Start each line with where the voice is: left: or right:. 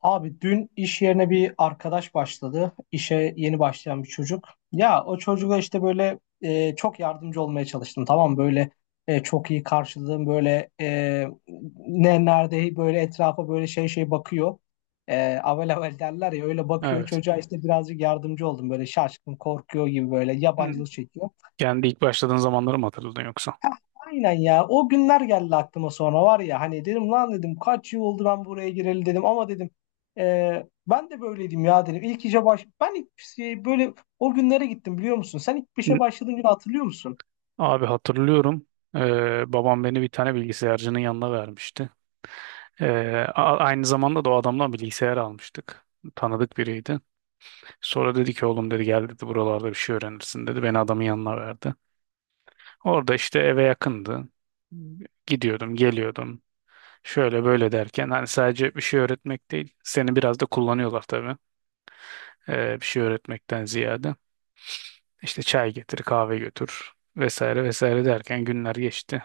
left: Abi dün iş yerine bir arkadaş başladı. İşe yeni başlayan bir çocuk. Ya o çocuğa işte böyle çok yardımcı olmaya çalıştım. Tamam mı? Böyle çok iyi karşıladım. Böyle ne nerede böyle etrafa böyle şey bakıyor. Avel avel derler ya öyle bakıyor.
right: Evet.
left: Çocuğa işte birazcık yardımcı oldum. Böyle şaşkın korkuyor gibi böyle
right: Hı.
left: yabancılık çekiyor.
right: Yani ilk başladığın zamanları mı hatırladın yoksa?
left: Heh, aynen ya. O günler geldi aklıma sonra var ya hani dedim lan dedim kaç yıl oldu ben buraya gireli dedim ama dedim ben de böyleydim ya dedim. İlk işe baş ben ilk şey, böyle o günlere gittim biliyor musun? Sen ilk işe
right: Hı.
left: başladığın günü hatırlıyor musun?
right: Abi hatırlıyorum. Babam beni bir tane bilgisayarcının yanına vermişti. Ee, Aynı zamanda da o adamdan bilgisayar almıştık. Tanıdık biriydi. Sonra dedi ki oğlum dedi gel dedi buralarda bir şey öğrenirsin dedi. Beni adamın yanına verdi. Orada işte eve yakındı. Gidiyordum, geliyordum. Şöyle böyle derken hani sadece bir şey öğretmek değil. Seni biraz da kullanıyorlar tabii. Bir şey öğretmekten ziyade. İşte çay getir, kahve götür vesaire vesaire derken günler geçti.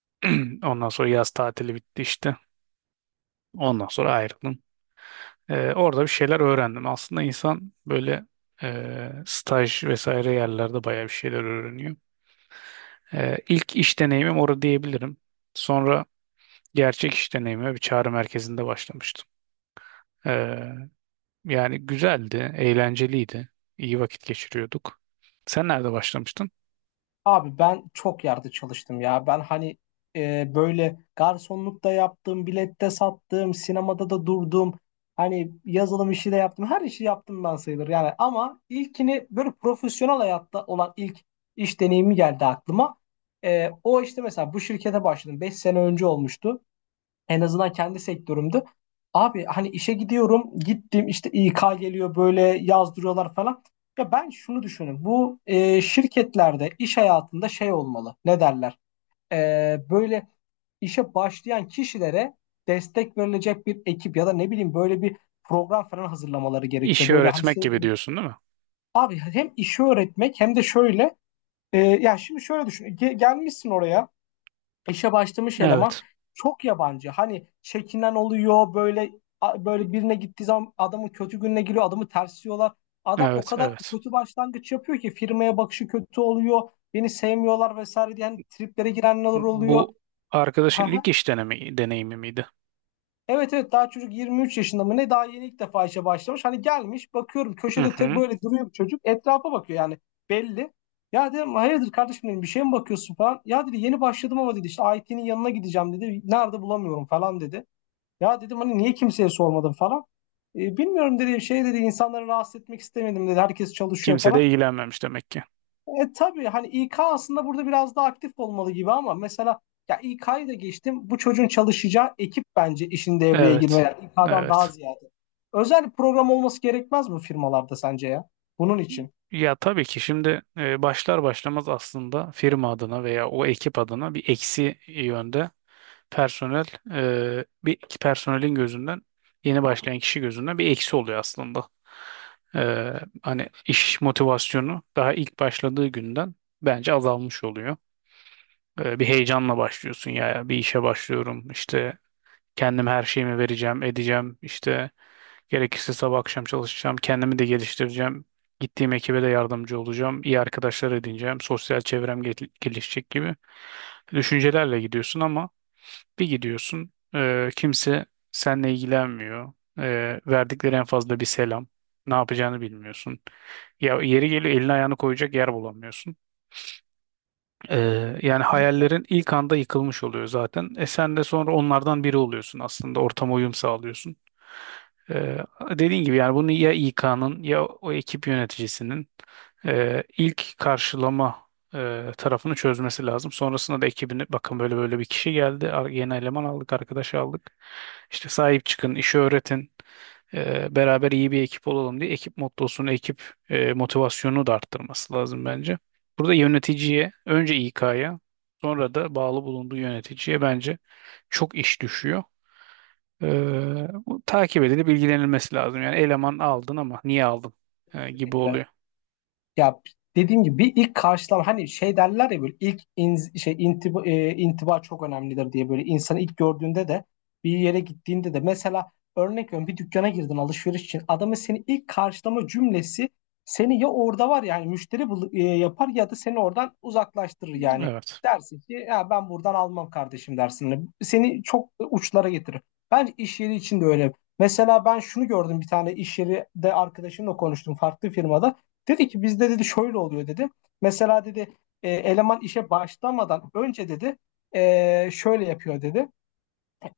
right: Ondan sonra yaz tatili bitti işte. Ondan sonra ayrıldım. Orada bir şeyler öğrendim. Aslında insan böyle staj vesaire yerlerde bayağı bir şeyler öğreniyor. İlk iş deneyimim orada diyebilirim. Sonra gerçek iş deneyime bir çağrı merkezinde başlamıştım. Ee, Yani güzeldi, eğlenceliydi. İyi vakit geçiriyorduk. Sen nerede başlamıştın?
left: Abi ben çok yerde çalıştım ya. Ben hani böyle garsonlukta yaptım, bilette sattım, sinemada da durdum. Hani yazılım işi de yaptım. Her işi yaptım ben sayılır yani. Ama ilkini böyle profesyonel hayatta olan ilk iş deneyimi geldi aklıma. O işte mesela bu şirkete başladım. 5 sene önce olmuştu. En azından kendi sektörümde. Abi hani işe gidiyorum, gittim işte İK geliyor böyle yazdırıyorlar falan. Ya ben şunu düşünüyorum. Bu şirketlerde iş hayatında şey olmalı. Ne derler? E, böyle işe başlayan kişilere destek verilecek bir ekip ya da ne bileyim böyle bir program falan hazırlamaları gerekiyor.
right: İşi
left: Böyle hani
right: öğretmek
left: şey.
right: gibi diyorsun, değil mi?
left: Abi hem işi öğretmek hem de şöyle ya şimdi şöyle düşün. Gelmişsin oraya. İşe başlamış eleman
right: Evet.
left: çok yabancı. Hani çekinen oluyor böyle böyle birine gittiği zaman adamın kötü gününe giriyor, adamı tersliyorlar. Adam o
right: Evet,
left: kadar
right: evet.
left: kötü başlangıç yapıyor ki firmaya bakışı kötü oluyor. Beni sevmiyorlar vesaire diye hani triplere girenler oluyor.
right: Bu arkadaşın deneyimi miydi?
left: Evet evet, daha çocuk 23 yaşında mı ne, daha yeni ilk defa işe başlamış. Hani gelmiş bakıyorum
right: Hı
left: köşede tek
right: hı.
left: böyle duruyor bir çocuk etrafa bakıyor yani belli. Ya dedim hayırdır kardeşim dedim bir şey mi bakıyorsun falan. Ya dedi yeni başladım ama dedi işte IT'nin yanına gideceğim dedi. Nerede bulamıyorum falan dedi. Ya dedim hani niye kimseye sormadım falan. Bilmiyorum dedi şey dedi insanları rahatsız etmek istemedim dedi. Herkes çalışıyor
right: Kimse
left: falan.
right: de ilgilenmemiş demek ki.
left: Tabii hani İK aslında burada biraz daha aktif olmalı gibi ama mesela ya İK'yı da geçtim. Bu çocuğun çalışacağı ekip bence işin devreye girmeli.
right: Evet.
left: Yani İK'dan daha
right: Evet.
left: ziyade. Özel bir program olması gerekmez mi firmalarda sence ya? Bunun için.
right: Ya tabii ki şimdi başlar başlamaz aslında firma adına veya o ekip adına bir eksi yönde personel bir personelin gözünden, yeni başlayan kişi gözünden bir eksi oluyor aslında. E, hani iş motivasyonu daha ilk başladığı günden bence azalmış oluyor. E, bir heyecanla başlıyorsun ya, ya bir işe başlıyorum işte, kendim her şeyimi vereceğim edeceğim işte, gerekirse sabah akşam çalışacağım. Kendimi de geliştireceğim. Gittiğim ekibe de yardımcı olacağım. İyi arkadaşlar edineceğim. Sosyal çevrem gelişecek gibi düşüncelerle gidiyorsun ama bir gidiyorsun, kimse seninle ilgilenmiyor. E, verdikleri en fazla bir selam. Ne yapacağını bilmiyorsun. Ya yeri geliyor elini ayağını koyacak yer bulamıyorsun. Yani
left: Kesinlikle.
right: hayallerin ilk anda yıkılmış oluyor zaten. E sen de sonra onlardan biri oluyorsun aslında. Ortama uyum sağlıyorsun. Ee, Dediğin gibi yani bunu ya İK'nın ya o ekip yöneticisinin ilk karşılama tarafını çözmesi lazım. Sonrasında da ekibini, bakın böyle böyle bir kişi geldi, yeni eleman aldık, arkadaş aldık. İşte sahip çıkın, işi öğretin, beraber iyi bir ekip olalım diye ekip mottosunu, ekip motivasyonunu da arttırması lazım bence. Burada yöneticiye, önce İK'ya, sonra da bağlı bulunduğu yöneticiye bence çok iş düşüyor. Ee, Bu takip edilip bilgilenilmesi lazım. Yani eleman aldın ama niye aldın, gibi
left: Kesinlikle.
right: oluyor.
left: Ya dediğim gibi bir ilk karşılama hani şey derler ya böyle ilk in, şey intiba çok önemlidir diye böyle insanı ilk gördüğünde de bir yere gittiğinde de mesela örnek veriyorum bir dükkana girdin alışveriş için adamın seni ilk karşılama cümlesi seni ya orada var yani müşteri yapar ya da seni oradan uzaklaştırır yani
right: Evet.
left: dersin ki ya ben buradan almam kardeşim dersin. Hani seni çok uçlara getirir. Bence iş yeri için de öyle. Mesela ben şunu gördüm bir tane iş yeri de arkadaşımla konuştum farklı firmada. Dedi ki bizde dedi şöyle oluyor dedi. Mesela dedi eleman işe başlamadan önce dedi şöyle yapıyor dedi.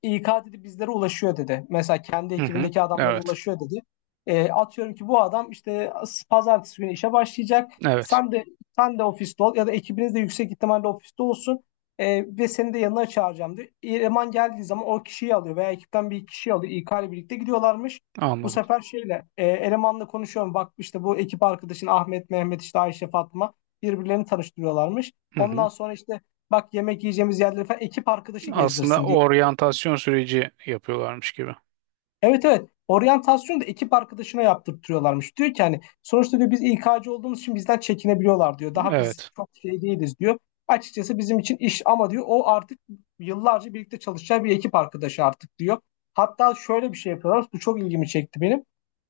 left: İK dedi bizlere ulaşıyor dedi. Mesela kendi
right: Hı hı.
left: ekibindeki adamlara
right: Evet.
left: ulaşıyor dedi. Atıyorum ki bu adam işte pazartesi günü işe başlayacak.
right: Evet.
left: Sen de sen de ofiste ol ya da ekibiniz de yüksek ihtimalle ofiste olsun. Ve seni de yanına çağıracağım diyor. Eleman geldiği zaman o kişiyi alıyor veya ekipten bir kişiyi alıyor. İK ile birlikte gidiyorlarmış. Bu
right: Anladım.
left: sefer elemanla konuşuyorum. Bak işte bu ekip arkadaşın Ahmet, Mehmet, işte Ayşe, Fatma, birbirlerini tanıştırıyorlarmış.
right: Hı hı.
left: Ondan sonra işte bak yemek yiyeceğimiz yerleri falan ekip arkadaşı
right: Aslında
left: gezdirsin diye.
right: oryantasyon süreci yapıyorlarmış gibi.
left: Evet, evet. Oryantasyonu da ekip arkadaşına yaptırtıyorlarmış. Diyor ki hani sonuçta diyor biz İK'cı olduğumuz için bizden çekinebiliyorlar diyor. Daha biz
right: Evet.
left: çok şey değiliz diyor. Açıkçası bizim için iş ama diyor o artık yıllarca birlikte çalışacağı bir ekip arkadaşı artık diyor. Hatta şöyle bir şey yapıyorlar. Bu çok ilgimi çekti benim.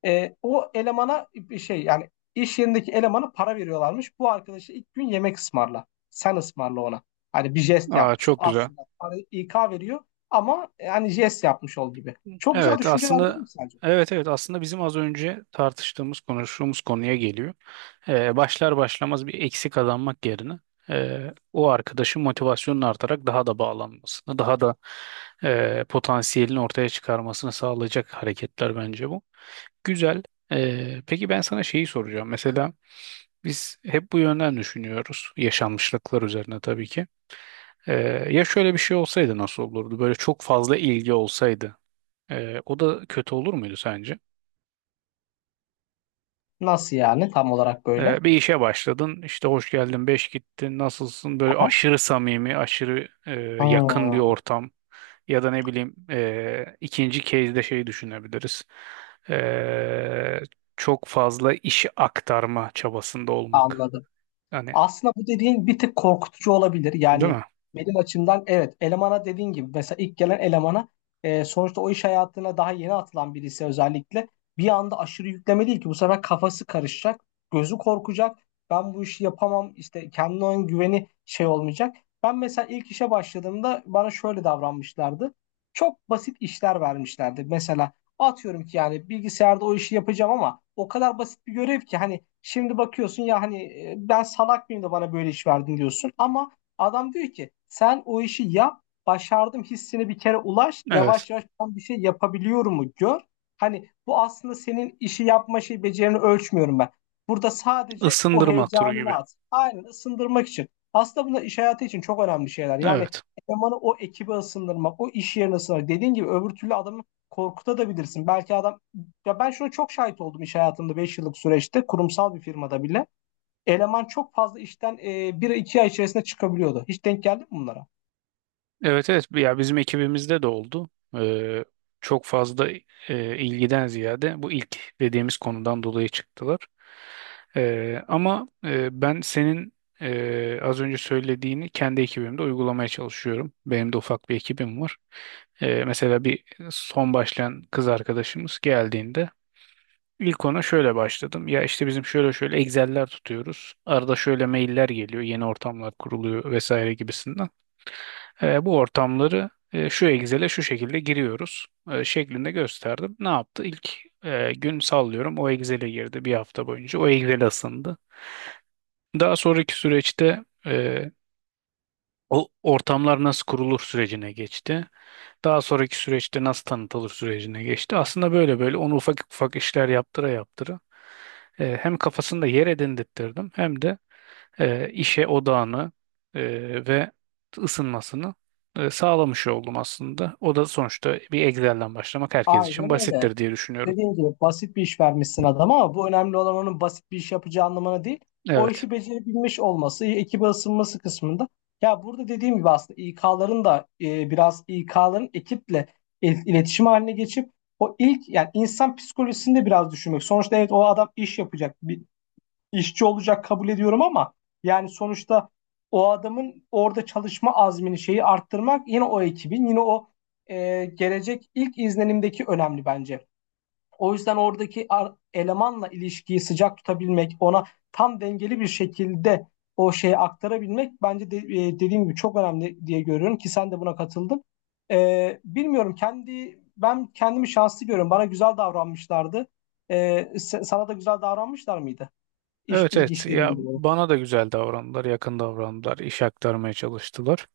left: O elemana bir şey yani iş yerindeki elemana para veriyorlarmış. Bu arkadaşı ilk gün yemek ısmarla. Sen ısmarla ona. Hani bir jest
right: Aa,
left: yapmış o.
right: çok güzel.
left: Aslında para İK veriyor ama yani jest yapmış ol gibi. Çok güzel
right: Evet,
left: düşünceler değil
right: aslında
left: mi sence?
right: evet, evet, aslında bizim az önce tartıştığımız konuştuğumuz konuya geliyor. Başlar başlamaz bir eksi kazanmak yerine o arkadaşın motivasyonun artarak daha da bağlanmasını, daha da potansiyelini ortaya çıkarmasını sağlayacak hareketler bence bu. Güzel. Peki, ben sana şeyi soracağım. Mesela biz hep bu yönden düşünüyoruz. Yaşanmışlıklar üzerine tabii ki. Ee, Ya şöyle bir şey olsaydı nasıl olurdu? Böyle çok fazla ilgi olsaydı. O da kötü olur muydu sence?
left: Nasıl yani tam olarak böyle?
right: Bir işe başladın, işte hoş geldin, beş gittin, nasılsın? Böyle
left: Aha.
right: aşırı samimi, aşırı yakın bir
left: Ha,
right: ortam. Ya da ne bileyim, ikinci case'de şey düşünebiliriz. Ee, Çok fazla işi aktarma çabasında olmak.
left: anladım.
right: Hani,
left: Aslında bu dediğin bir tık korkutucu olabilir.
right: değil
left: Yani
right: mi?
left: benim açımdan evet, elemana dediğin gibi mesela ilk gelen elemana sonuçta o iş hayatına daha yeni atılan birisi özellikle bir anda aşırı yükleme değil ki bu sefer kafası karışacak, gözü korkacak. Ben bu işi yapamam işte, kendine olan güveni şey olmayacak. Ben mesela ilk işe başladığımda bana şöyle davranmışlardı. Çok basit işler vermişlerdi. Mesela atıyorum ki yani bilgisayarda o işi yapacağım ama o kadar basit bir görev ki hani şimdi bakıyorsun ya hani ben salak mıyım da bana böyle iş verdin diyorsun, ama adam diyor ki sen o işi yap başardım hissine bir kere ulaş
right: Evet.
left: yavaş yavaş ben bir şey yapabiliyorum mu gör. Hani bu aslında senin işi yapma şey becerini ölçmüyorum ben. Burada sadece o
right: Isındırma turu
left: heyecanını
right: gibi.
left: at. Aynen, ısındırmak için. Aslında bunlar iş hayatı için çok önemli şeyler. Yani
right: Evet.
left: elemanı o ekibe ısındırmak, o iş yerine ısındırmak. Dediğin gibi öbür türlü adamın korkutabilirsin. Belki adam, ya ben şuna çok şahit oldum iş hayatımda, 5 yıllık süreçte kurumsal bir firmada bile. Eleman çok fazla işten bir iki ay içerisinde çıkabiliyordu. Hiç denk geldi mi bunlara?
right: Evet, evet, ya bizim ekibimizde de oldu. Ee, Çok fazla ilgiden ziyade bu ilk dediğimiz konudan dolayı çıktılar. Ama ben senin az önce söylediğini kendi ekibimde uygulamaya çalışıyorum. Benim de ufak bir ekibim var. Mesela son başlayan kız arkadaşımız geldiğinde ilk ona şöyle başladım. Ya işte bizim şöyle şöyle Excel'ler tutuyoruz. Arada şöyle mailler geliyor, yeni ortamlar kuruluyor vesaire gibisinden. E, bu ortamları şu Excel'e şu şekilde giriyoruz şeklinde gösterdim. Ne yaptı? İlk gün, sallıyorum, o Excel'e girdi bir hafta boyunca. O Excel'e ısındı. Daha sonraki süreçte o ortamlar nasıl kurulur sürecine geçti. Daha sonraki süreçte nasıl tanıtılır sürecine geçti. Aslında böyle böyle onu ufak ufak işler yaptıra yaptıra hem kafasında yer edindirttirdim hem de işe odağını e, ve ısınmasını sağlamış oldum aslında. O da sonuçta bir Excel'den başlamak herkes için
left: Aynen öyle.
right: basittir diye düşünüyorum.
left: Dediğim gibi basit bir iş vermişsin adama ama bu önemli, olan onun basit bir iş yapacağı anlamına değil. O
right: Evet.
left: işi becerebilmiş olması, ekibe ısınması kısmında. Ya burada dediğim gibi aslında İK'ların da biraz İK'ların ekiple iletişim haline geçip o ilk yani insan psikolojisini de biraz düşünmek. Sonuçta evet, o adam iş yapacak. Bir, işçi olacak kabul ediyorum ama yani sonuçta o adamın orada çalışma azmini şeyi arttırmak yine o ekibin yine o gelecek ilk izlenimdeki önemli bence. O yüzden oradaki elemanla ilişkiyi sıcak tutabilmek, ona tam dengeli bir şekilde o şeyi aktarabilmek bence de, dediğim gibi çok önemli diye görüyorum ki sen de buna katıldın. Bilmiyorum, kendi ben kendimi şanslı görüyorum. Bana güzel davranmışlardı. E, Sana da güzel davranmışlar mıydı? İş,
right: Evet,
left: ilk
right: evet,
left: işlerimdi
right: ya
left: bu.
right: bana da güzel davrandılar, yakın davrandılar, iş aktarmaya çalıştılar.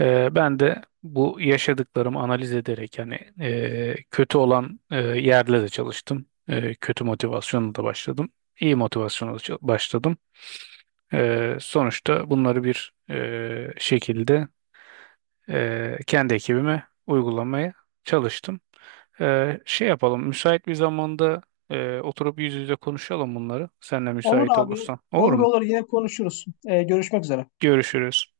right: E, ben de bu yaşadıklarımı analiz ederek hani kötü olan yerle de çalıştım. E, kötü motivasyonla da başladım. İyi motivasyonla da başladım. Sonuçta bunları bir şekilde kendi ekibime uygulamaya çalıştım. E, şey yapalım, müsait bir zamanda oturup yüz yüze konuşalım bunları. Sen de
left: Olur
right: müsait
left: abi.
right: olursan. Olur
left: Olur
right: mu?
left: olur, yine konuşuruz. Görüşmek üzere.
right: Görüşürüz.